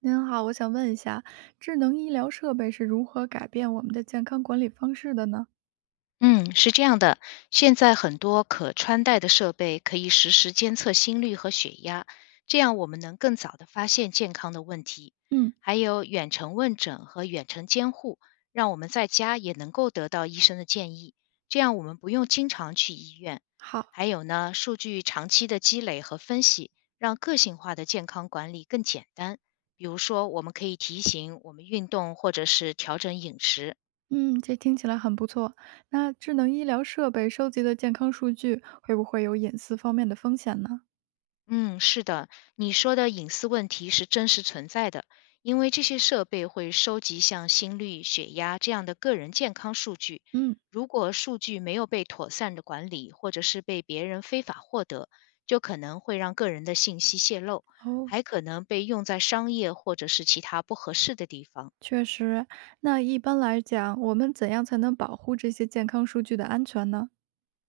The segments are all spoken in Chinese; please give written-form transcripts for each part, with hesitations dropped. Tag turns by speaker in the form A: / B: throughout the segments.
A: 您好，我想问一下，智能医疗设备是如何改变我们的健康管理方式的呢？
B: 嗯，是这样的，现在很多可穿戴的设备可以实时监测心率和血压，这样我们能更早的发现健康的问题。
A: 嗯，
B: 还有远程问诊和远程监护，让我们在家也能够得到医生的建议，这样我们不用经常去医院。
A: 好，
B: 还有呢，数据长期的积累和分析，让个性化的健康管理更简单。比如说，我们可以提醒我们运动，或者是调整饮食。
A: 嗯，这听起来很不错。那智能医疗设备收集的健康数据会不会有隐私方面的风险呢？
B: 嗯，是的，你说的隐私问题是真实存在的，因为这些设备会收集像心率、血压这样的个人健康数据。
A: 嗯，
B: 如果数据没有被妥善的管理，或者是被别人非法获得，就可能会让个人的信息泄露，
A: 哦，
B: 还可能被用在商业或者是其他不合适的地方。
A: 确实。那一般来讲，我们怎样才能保护这些健康数据的安全呢？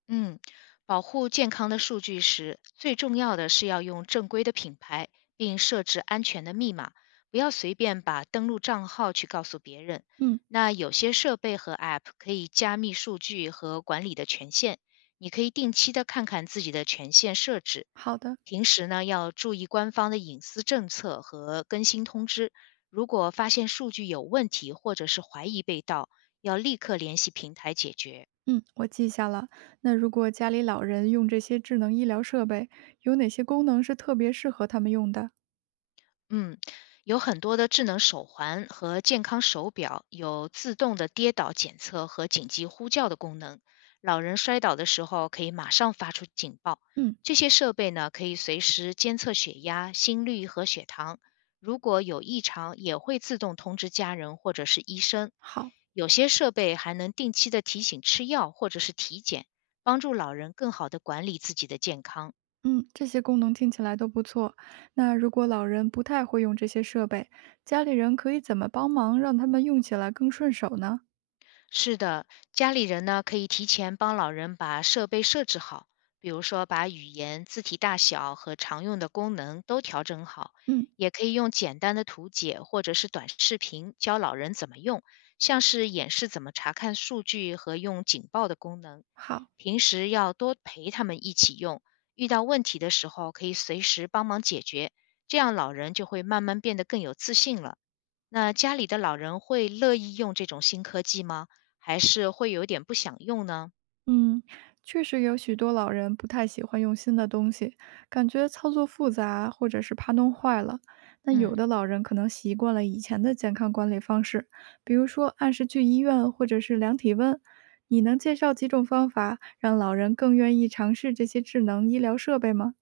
B: 嗯，保护健康的数据时，最重要的是要用正规的品牌，并设置安全的密码，不要随便把登录账号去告诉别人。
A: 嗯，
B: 那有些设备和 App 可以加密数据和管理的权限，你可以定期的看看自己的权限设置。
A: 好的。
B: 平时呢，要注意官方的隐私政策和更新通知。如果发现数据有问题或者是怀疑被盗，要立刻联系平台解决。
A: 嗯，我记下了。那如果家里老人用这些智能医疗设备，有哪些功能是特别适合他们用的？
B: 嗯，有很多的智能手环和健康手表有自动的跌倒检测和紧急呼叫的功能。老人摔倒的时候可以马上发出警报。
A: 嗯，
B: 这些设备呢，可以随时监测血压、心率和血糖，如果有异常，也会自动通知家人或者是医生。
A: 好。
B: 有些设备还能定期的提醒吃药或者是体检，帮助老人更好的管理自己的健康。
A: 嗯，这些功能听起来都不错。那如果老人不太会用这些设备，家里人可以怎么帮忙让他们用起来更顺手呢？
B: 是的，家里人呢可以提前帮老人把设备设置好，比如说把语言、字体大小和常用的功能都调整好，
A: 嗯，
B: 也可以用简单的图解或者是短视频教老人怎么用，像是演示怎么查看数据和用警报的功能。
A: 好，
B: 平时要多陪他们一起用，遇到问题的时候可以随时帮忙解决，这样老人就会慢慢变得更有自信了。那家里的老人会乐意用这种新科技吗？还是会有点不想用呢？
A: 嗯，确实有许多老人不太喜欢用新的东西，感觉操作复杂，或者是怕弄坏了。那有
B: 嗯，
A: 的老人可能习惯了以前的健康管理方式，比如说按时去医院或者是量体温。你能介绍几种方法让老人更愿意尝试这些智能医疗设备吗？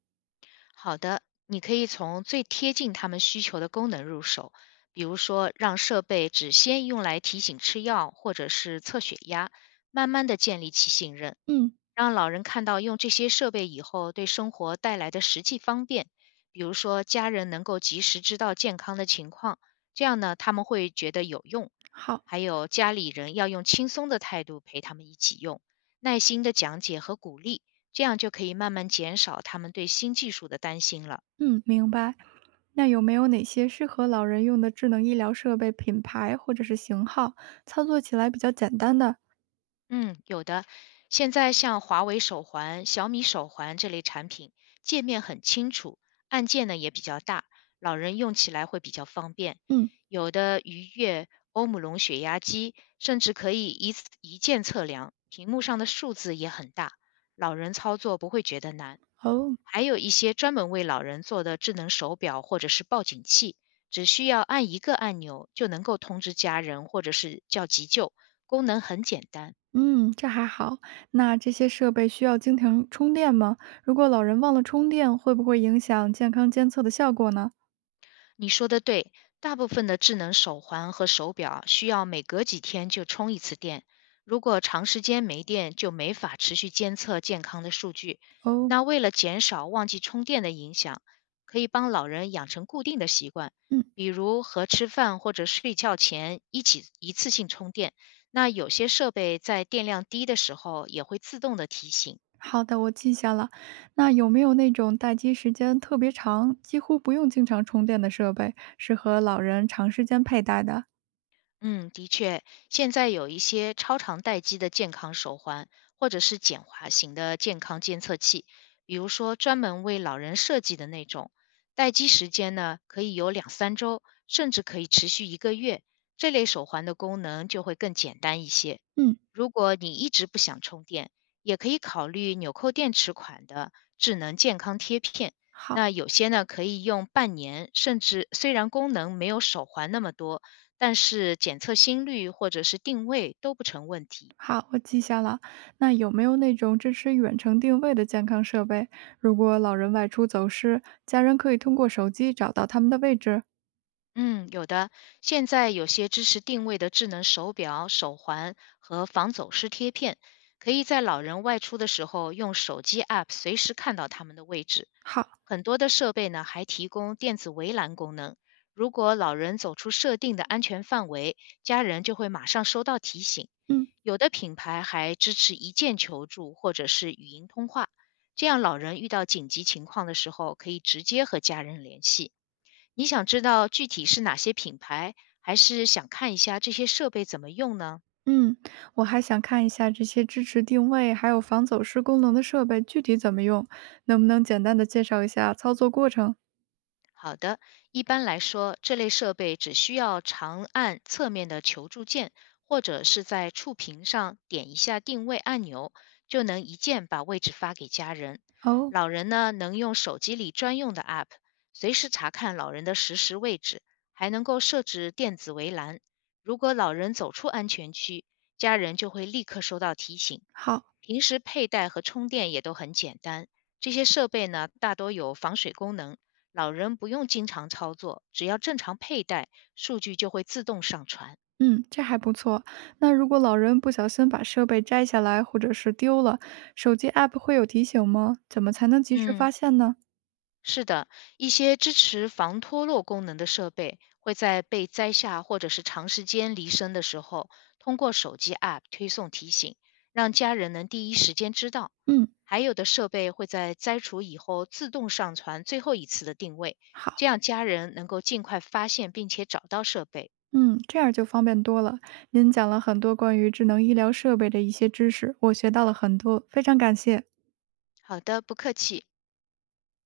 B: 好的，你可以从最贴近他们需求的功能入手，比如说让设备只先用来提醒吃药或者是测血压，慢慢的建立起信任，
A: 嗯，
B: 让老人看到用这些设备以后对生活带来的实际方便，比如说家人能够及时知道健康的情况，这样呢他们会觉得有用。
A: 好。
B: 还有家里人要用轻松的态度陪他们一起用，耐心的讲解和鼓励，这样就可以慢慢减少他们对新技术的担心了。
A: 嗯，明白。那有没有哪些适合老人用的智能医疗设备品牌或者是型号，操作起来比较简单的？
B: 嗯，有的。现在像华为手环、小米手环这类产品，界面很清楚，按键呢也比较大，老人用起来会比较方便。
A: 嗯，
B: 有的鱼跃欧姆龙血压机，甚至可以一次一键测量，屏幕上的数字也很大，老人操作不会觉得难。
A: 哦，
B: 还有一些专门为老人做的智能手表或者是报警器，只需要按一个按钮就能够通知家人或者是叫急救，功能很简单。
A: 嗯，这还好。那这些设备需要经常充电吗？如果老人忘了充电，会不会影响健康监测的效果呢？
B: 你说的对，大部分的智能手环和手表需要每隔几天就充一次电，如果长时间没电，就没法持续监测健康的数据。
A: 哦，
B: 那为了减少忘记充电的影响，可以帮老人养成固定的习惯，
A: 嗯，
B: 比如和吃饭或者睡觉前一起一次性充电。那有些设备在电量低的时候也会自动的提醒。
A: 好的，我记下了。那有没有那种待机时间特别长，几乎不用经常充电的设备，适合老人长时间佩戴的？
B: 嗯，的确，现在有一些超长待机的健康手环，或者是简滑型的健康监测器，比如说专门为老人设计的那种，待机时间呢可以有两三周，甚至可以持续一个月。这类手环的功能就会更简单一些。
A: 嗯，
B: 如果你一直不想充电，也可以考虑纽扣电池款的智能健康贴片。
A: 好。
B: 那有些呢可以用半年，甚至虽然功能没有手环那么多。但是检测心率或者是定位都不成问题。
A: 好，我记下了。那有没有那种支持远程定位的健康设备？如果老人外出走失，家人可以通过手机找到他们的位置。
B: 嗯，有的。现在有些支持定位的智能手表、手环和防走失贴片，可以在老人外出的时候用手机 App 随时看到他们的位置。
A: 好，
B: 很多的设备呢还提供电子围栏功能，如果老人走出设定的安全范围，家人就会马上收到提醒。
A: 嗯
B: 有的品牌还支持一键求助或者是语音通话，这样老人遇到紧急情况的时候可以直接和家人联系。你想知道具体是哪些品牌，还是想看一下这些设备怎么用呢？
A: 嗯，我还想看一下这些支持定位还有防走失功能的设备具体怎么用，能不能简单的介绍一下操作过程？
B: 好的，一般来说，这类设备只需要长按侧面的求助键，或者是在触屏上点一下定位按钮，就能一键把位置发给家人。
A: 哦，
B: 老人呢，能用手机里专用的 App，随时查看老人的实时位置，还能够设置电子围栏。如果老人走出安全区，家人就会立刻收到提醒。
A: 好。
B: 平时佩戴和充电也都很简单。这些设备呢，大多有防水功能，老人不用经常操作，只要正常佩戴，数据就会自动上传。
A: 嗯，这还不错。那如果老人不小心把设备摘下来或者是丢了，手机 app 会有提醒吗？怎么才能及时
B: 嗯，
A: 发现呢？
B: 是的，一些支持防脱落功能的设备会在被摘下或者是长时间离身的时候，通过手机 App 推送提醒，让家人能第一时间知道。
A: 嗯，
B: 还有的设备会在摘除以后自动上传最后一次的定位，
A: 好。
B: 这样家人能够尽快发现并且找到设备。
A: 嗯，这样就方便多了。您讲了很多关于智能医疗设备的一些知识，我学到了很多，非常感谢。
B: 好的，不客气。